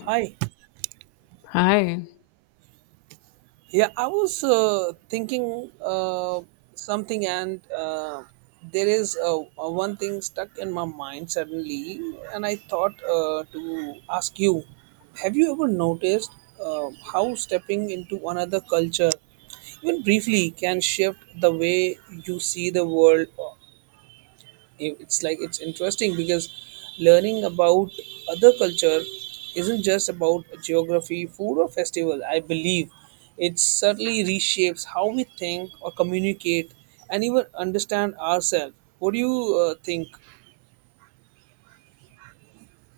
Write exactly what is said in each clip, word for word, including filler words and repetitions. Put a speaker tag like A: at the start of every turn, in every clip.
A: Hi.
B: Hi.
A: Yeah, I was uh, thinking uh, something, and uh, there is uh, uh, one thing stuck in my mind suddenly, and I thought uh, to ask you. Have you ever noticed uh, how stepping into another culture, even briefly, can shift the way you see the world uh, it- it's like it's interesting because learning about other culture isn't just about geography, food or festival, I believe it certainly reshapes how we think or communicate and even understand ourselves. What do you uh, think?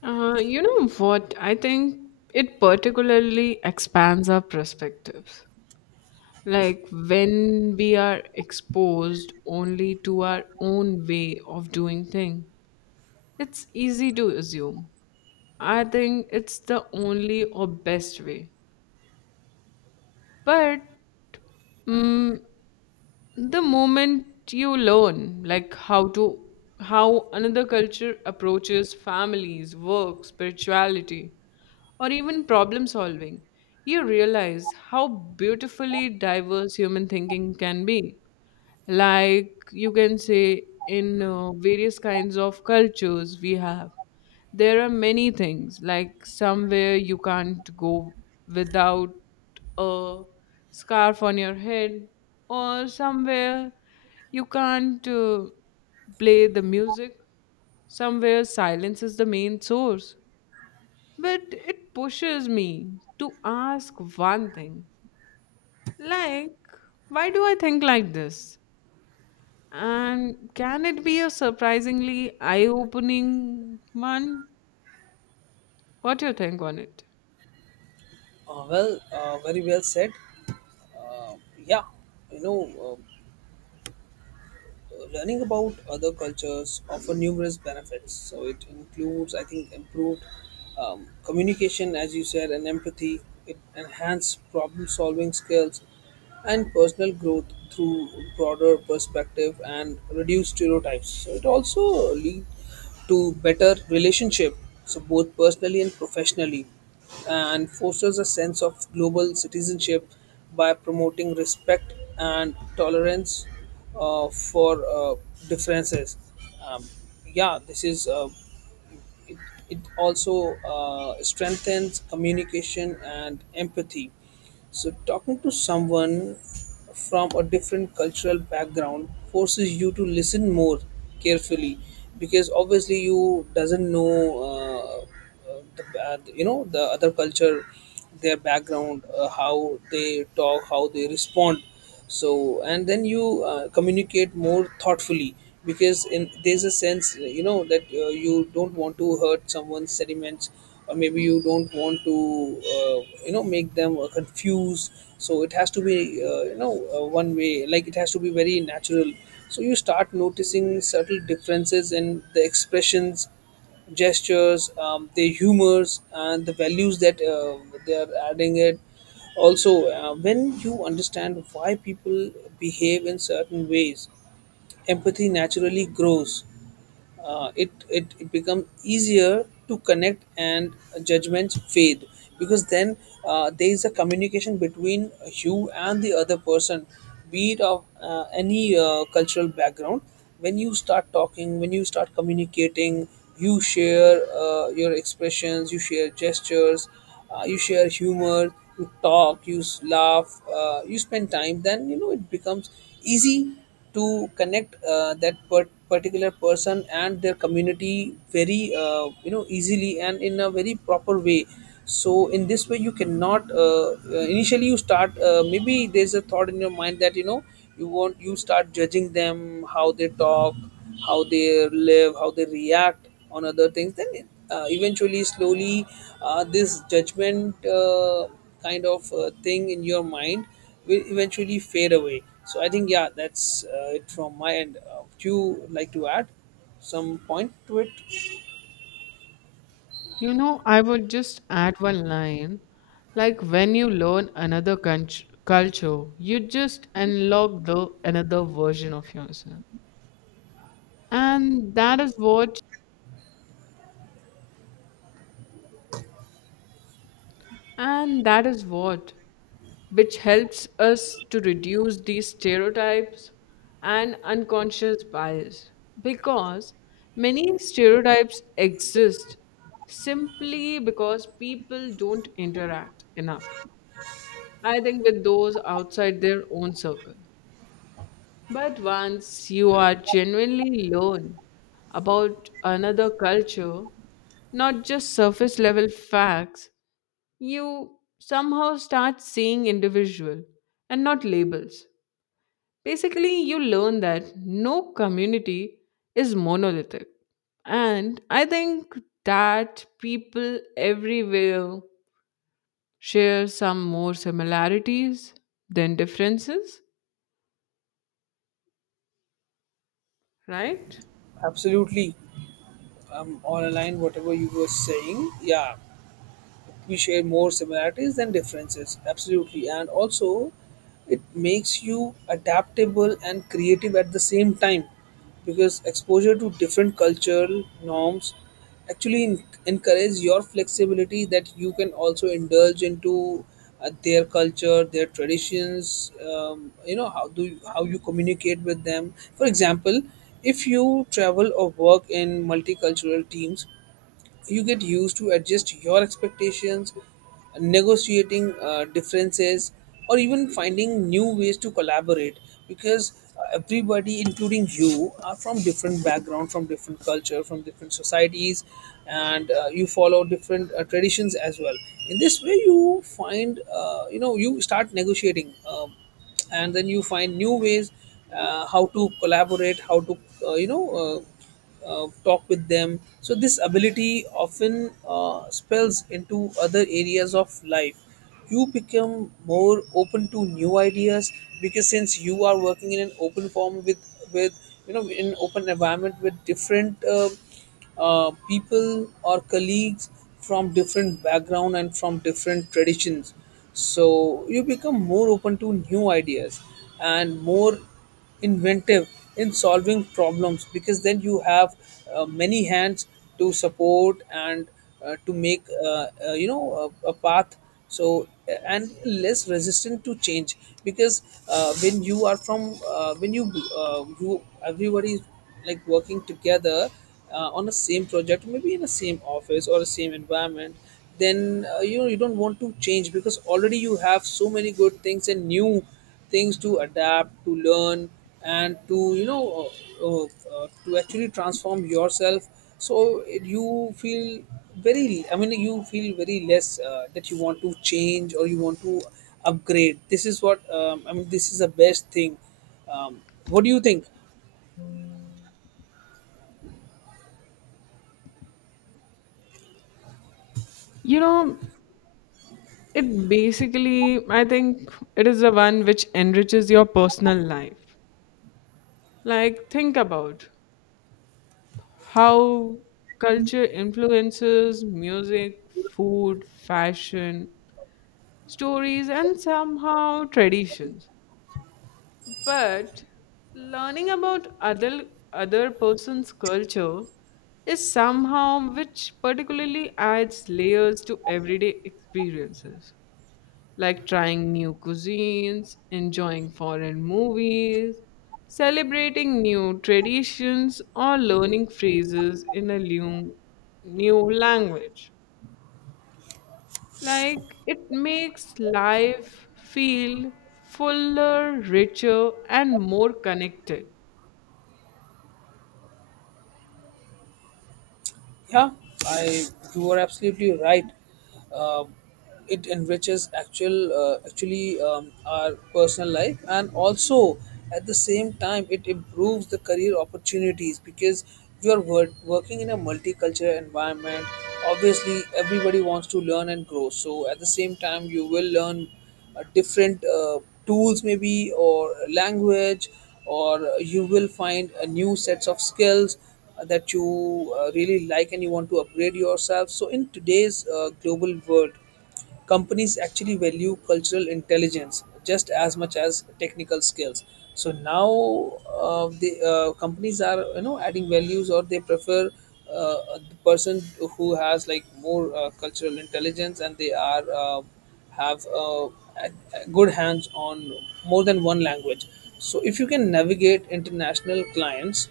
B: Uh, you know what? I think it particularly expands our perspectives. Like when we are exposed only to our own way of doing things, it's easy to assume. I think it's the only or best way. But mm, the moment you learn like how to how another culture approaches families, work, spirituality, or even problem solving, you realize how beautifully diverse human thinking can be. Like you can say, in uh, various kinds of cultures we have, there are many things, like somewhere you can't go without a scarf on your head, or somewhere you can't uh, play the music, somewhere silence is the main source, but it pushes me to ask one thing, like, why do I think like this? And can it be a surprisingly eye opening one? What do you think on it?
A: uh, Well, uh, very well said. uh, yeah. you know Uh, Learning about other cultures offer numerous benefits, so it includes, I think, improved um, communication, as you said, and empathy. It enhances problem solving skills and personal growth through broader perspective and reduce stereotypes, so it also leads to better relationship, so both personally and professionally, and fosters a sense of global citizenship by promoting respect and tolerance uh, for uh, differences. um, yeah, this is uh, it, it also uh, strengthens communication and empathy. So, talking to someone from a different cultural background forces you to listen more carefully because obviously you doesn't know. Uh, uh, the, uh, you know the other culture, their background, uh, how they talk, how they respond, so and then you uh, communicate more thoughtfully because in there's a sense you know that uh, you don't want to hurt someone's sentiments, or maybe you don't want to uh, you know make them uh, confused, so it has to be uh, you know uh, one way, like it has to be very natural. So you start noticing subtle differences in the expressions, gestures, um, their humors, and the values that uh, they are adding it. Also, uh, when you understand why people behave in certain ways, empathy naturally grows. Uh, it, it it becomes easier to connect and judgments fade because then uh, there is a communication between you and the other person, be it of uh, any uh, cultural background. When you start talking, when you start communicating, you share uh, your expressions, you share gestures, uh, you share humor, you talk, you s- laugh, uh, you spend time, then you know it becomes easy to connect uh, that per- particular person and their community very uh, you know easily and in a very proper way. So in this way you cannot uh, uh, initially, you start uh, maybe there's a thought in your mind that you know you want, you start judging them, how they talk, how they live, how they react on other things, then uh, eventually, slowly, uh, this judgment uh, kind of uh, thing in your mind will eventually fade away. So I think, yeah, that's uh, it from my end. Uh, would you like to add some point to it?
B: You know, I would just add one line, like, when you learn another cult- culture, you just unlock the another version of yourself. And that is what, and that is what which helps us to reduce these stereotypes and unconscious bias, because many stereotypes exist simply because people don't interact enough, I think, with those outside their own circle. But once you are genuinely learn about another culture, not just surface level facts, you somehow start seeing individual and not labels. Basically, you learn that no community is monolithic. And I think that people everywhere share some more similarities than differences, right?
A: Absolutely. I'm on a line, whatever you were saying. Yeah, we share more similarities than differences, absolutely. And also it makes you adaptable and creative at the same time, because exposure to different cultural norms actually en- encourage your flexibility, that you can also indulge into uh, their culture, their traditions. Um, you know how do you, how you communicate with them, for example. If you travel or work in multicultural teams, you get used to adjust your expectations, negotiating uh, differences, or even finding new ways to collaborate, because uh, everybody including you are from different background, from different culture, from different societies, and uh, you follow different uh, traditions as well. In this way you find, uh, you know you start negotiating, um, and then you find new ways, uh, how to collaborate, how to uh, you know uh, uh, talk with them. So this ability often uh, spills into other areas of life. You become more open to new ideas because since you are working in an open form with with you know in open environment with different. Uh, uh, people or colleagues from different background and from different traditions, so you become more open to new ideas and more inventive in solving problems, because then you have uh, many hands to support and uh, to make uh, uh, you know a, a path. So uh, and less resistant to change, because uh, when you are from uh, when you uh, you everybody like working together uh, on the same project, maybe in the same office or the same environment, then uh, you know you don't want to change because already you have so many good things and new things to adapt, to learn, and to you know uh, uh, uh, to actually transform yourself. So it- you feel very, I mean, you feel very less uh, that you want to change or you want to upgrade. This is what, um, I mean, this is the best thing. um, what do you think?
B: You know, it basically, I think it is the one which enriches your personal life. Like, think about how culture influences music, food, fashion, stories, and somehow traditions. But learning about other other person's culture is somehow which particularly adds layers to everyday experiences, like trying new cuisines, enjoying foreign movies, celebrating new traditions, or learning phrases in a new, new language. Like it makes life feel fuller, richer, and more connected.
A: Yeah, I you are absolutely right. Uh, it enriches actual uh, actually, um, our personal life, and also at the same time it improves the career opportunities because you are wor- working in a multicultural environment. Obviously, everybody wants to learn and grow. So at the same time, you will learn uh, different uh, tools, maybe, or language, or you will find a new sets of skills uh, that you uh, really like and you want to upgrade yourself. So, in today's uh, global world, companies actually value cultural intelligence just as much as technical skills. So now uh, the uh, companies are, you know, adding values, or they prefer uh, the person who has like more uh, cultural intelligence, and they are uh, have uh, a- a good hands on more than one language. So if you can navigate international clients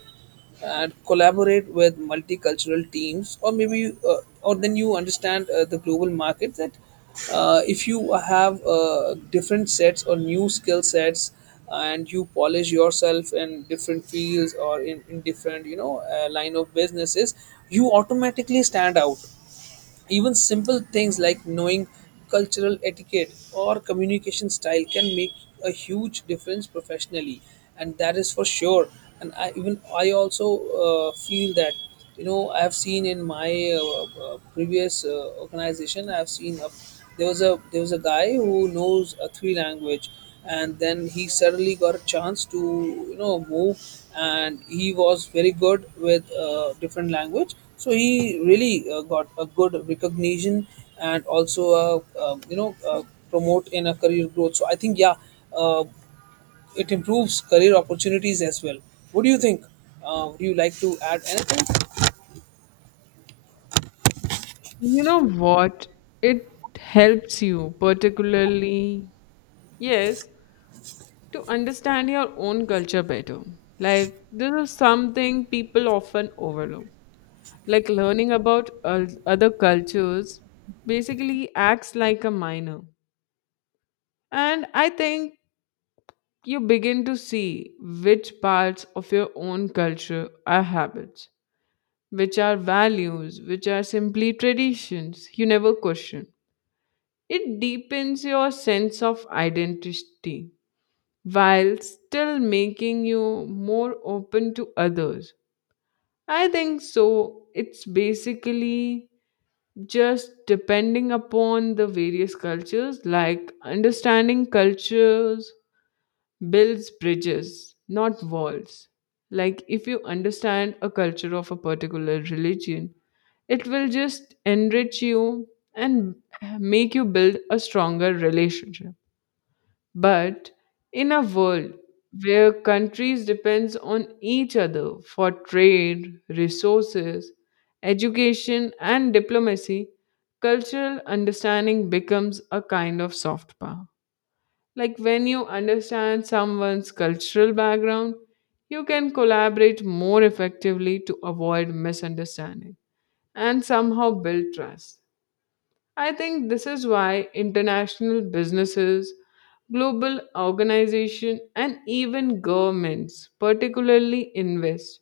A: and collaborate with multicultural teams, or maybe uh, or then you understand uh, the global market, that uh, if you have uh, different sets or new skill sets and you polish yourself in different fields or in, in different, you know, uh, line of businesses, you automatically stand out. Even simple things like knowing cultural etiquette or communication style can make a huge difference professionally, and that is for sure. And I even I also uh, feel that, you know, I have seen in my uh, uh, previous uh, organization, I have seen a, there was a there was a guy who knows a three language, and then he suddenly got a chance to, you know, move, and he was very good with uh, different language, so he really uh, got a good recognition, and also uh, uh, you know uh, promote in a career growth. So I think, yeah, uh, it improves career opportunities as well. What do you think? Uh, would you like to add anything?
B: You know what? It helps you, particularly, yes, to understand your own culture better. Like, this is something people often overlook. Like, learning about uh, other cultures basically acts like a minor. And I think you begin to see which parts of your own culture are habits, which are values, which are simply traditions you never question. It deepens your sense of identity while still making you more open to others. I think so. It's basically just depending upon the various cultures, like understanding cultures builds bridges, not walls. Like, if you understand a culture of a particular religion, it will just enrich you and make you build a stronger relationship. But in a world where countries depends on each other for trade, resources, education and diplomacy, cultural understanding becomes a kind of soft power. Like when you understand someone's cultural background, you can collaborate more effectively to avoid misunderstanding and somehow build trust. I think this is why international businesses, global organizations, and even governments particularly invest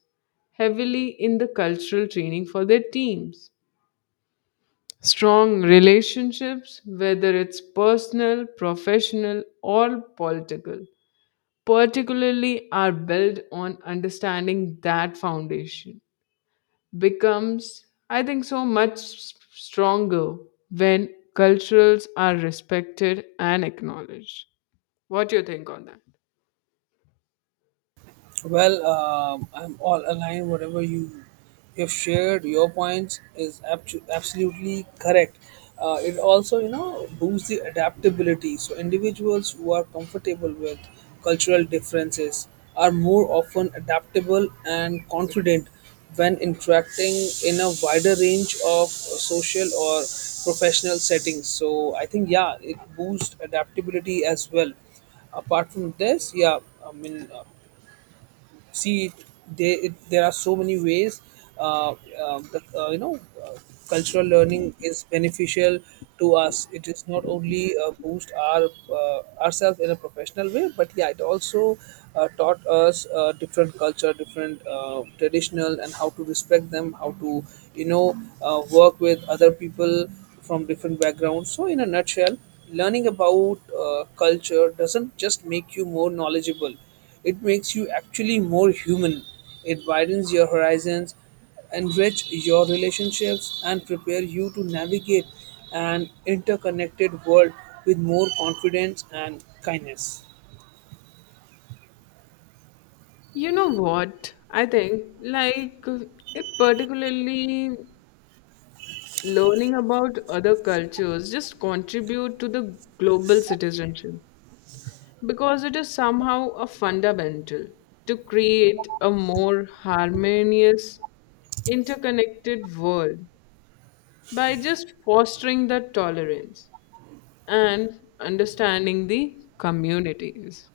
B: heavily in the cultural training for their teams. Strong relationships, whether it's personal, professional, or political, particularly are built on understanding that foundation becomes, I think, so much s- stronger when cultures are respected and acknowledged. What do you think on that?
A: Well, um, I'm all aligned. Whatever you you have shared, your points is abso- absolutely correct. Uh, it also, you know, boosts the adaptability. So individuals who are comfortable with cultural differences are more often adaptable and confident when interacting in a wider range of social or professional settings. So I think, yeah, it boosts adaptability as well apart from this. Yeah, I mean, uh, see they, there are so many ways uh, uh, the, uh, you know uh, cultural learning is beneficial to us. It is not only uh, boost our uh, ourselves in a professional way, but yeah, it also uh, taught us uh, different culture, different uh, traditional, and how to respect them, how to, you know, uh, work with other people from different backgrounds. So in a nutshell, learning about uh, culture doesn't just make you more knowledgeable, it makes you actually more human. It widens your horizons, enrich your relationships, and prepare you to navigate an interconnected world with more confidence and kindness.
B: You know what, I think like it particularly, learning about other cultures just contribute to the global citizenship. Because it is somehow a fundamental to create a more harmonious, interconnected world by just fostering the tolerance and understanding the communities.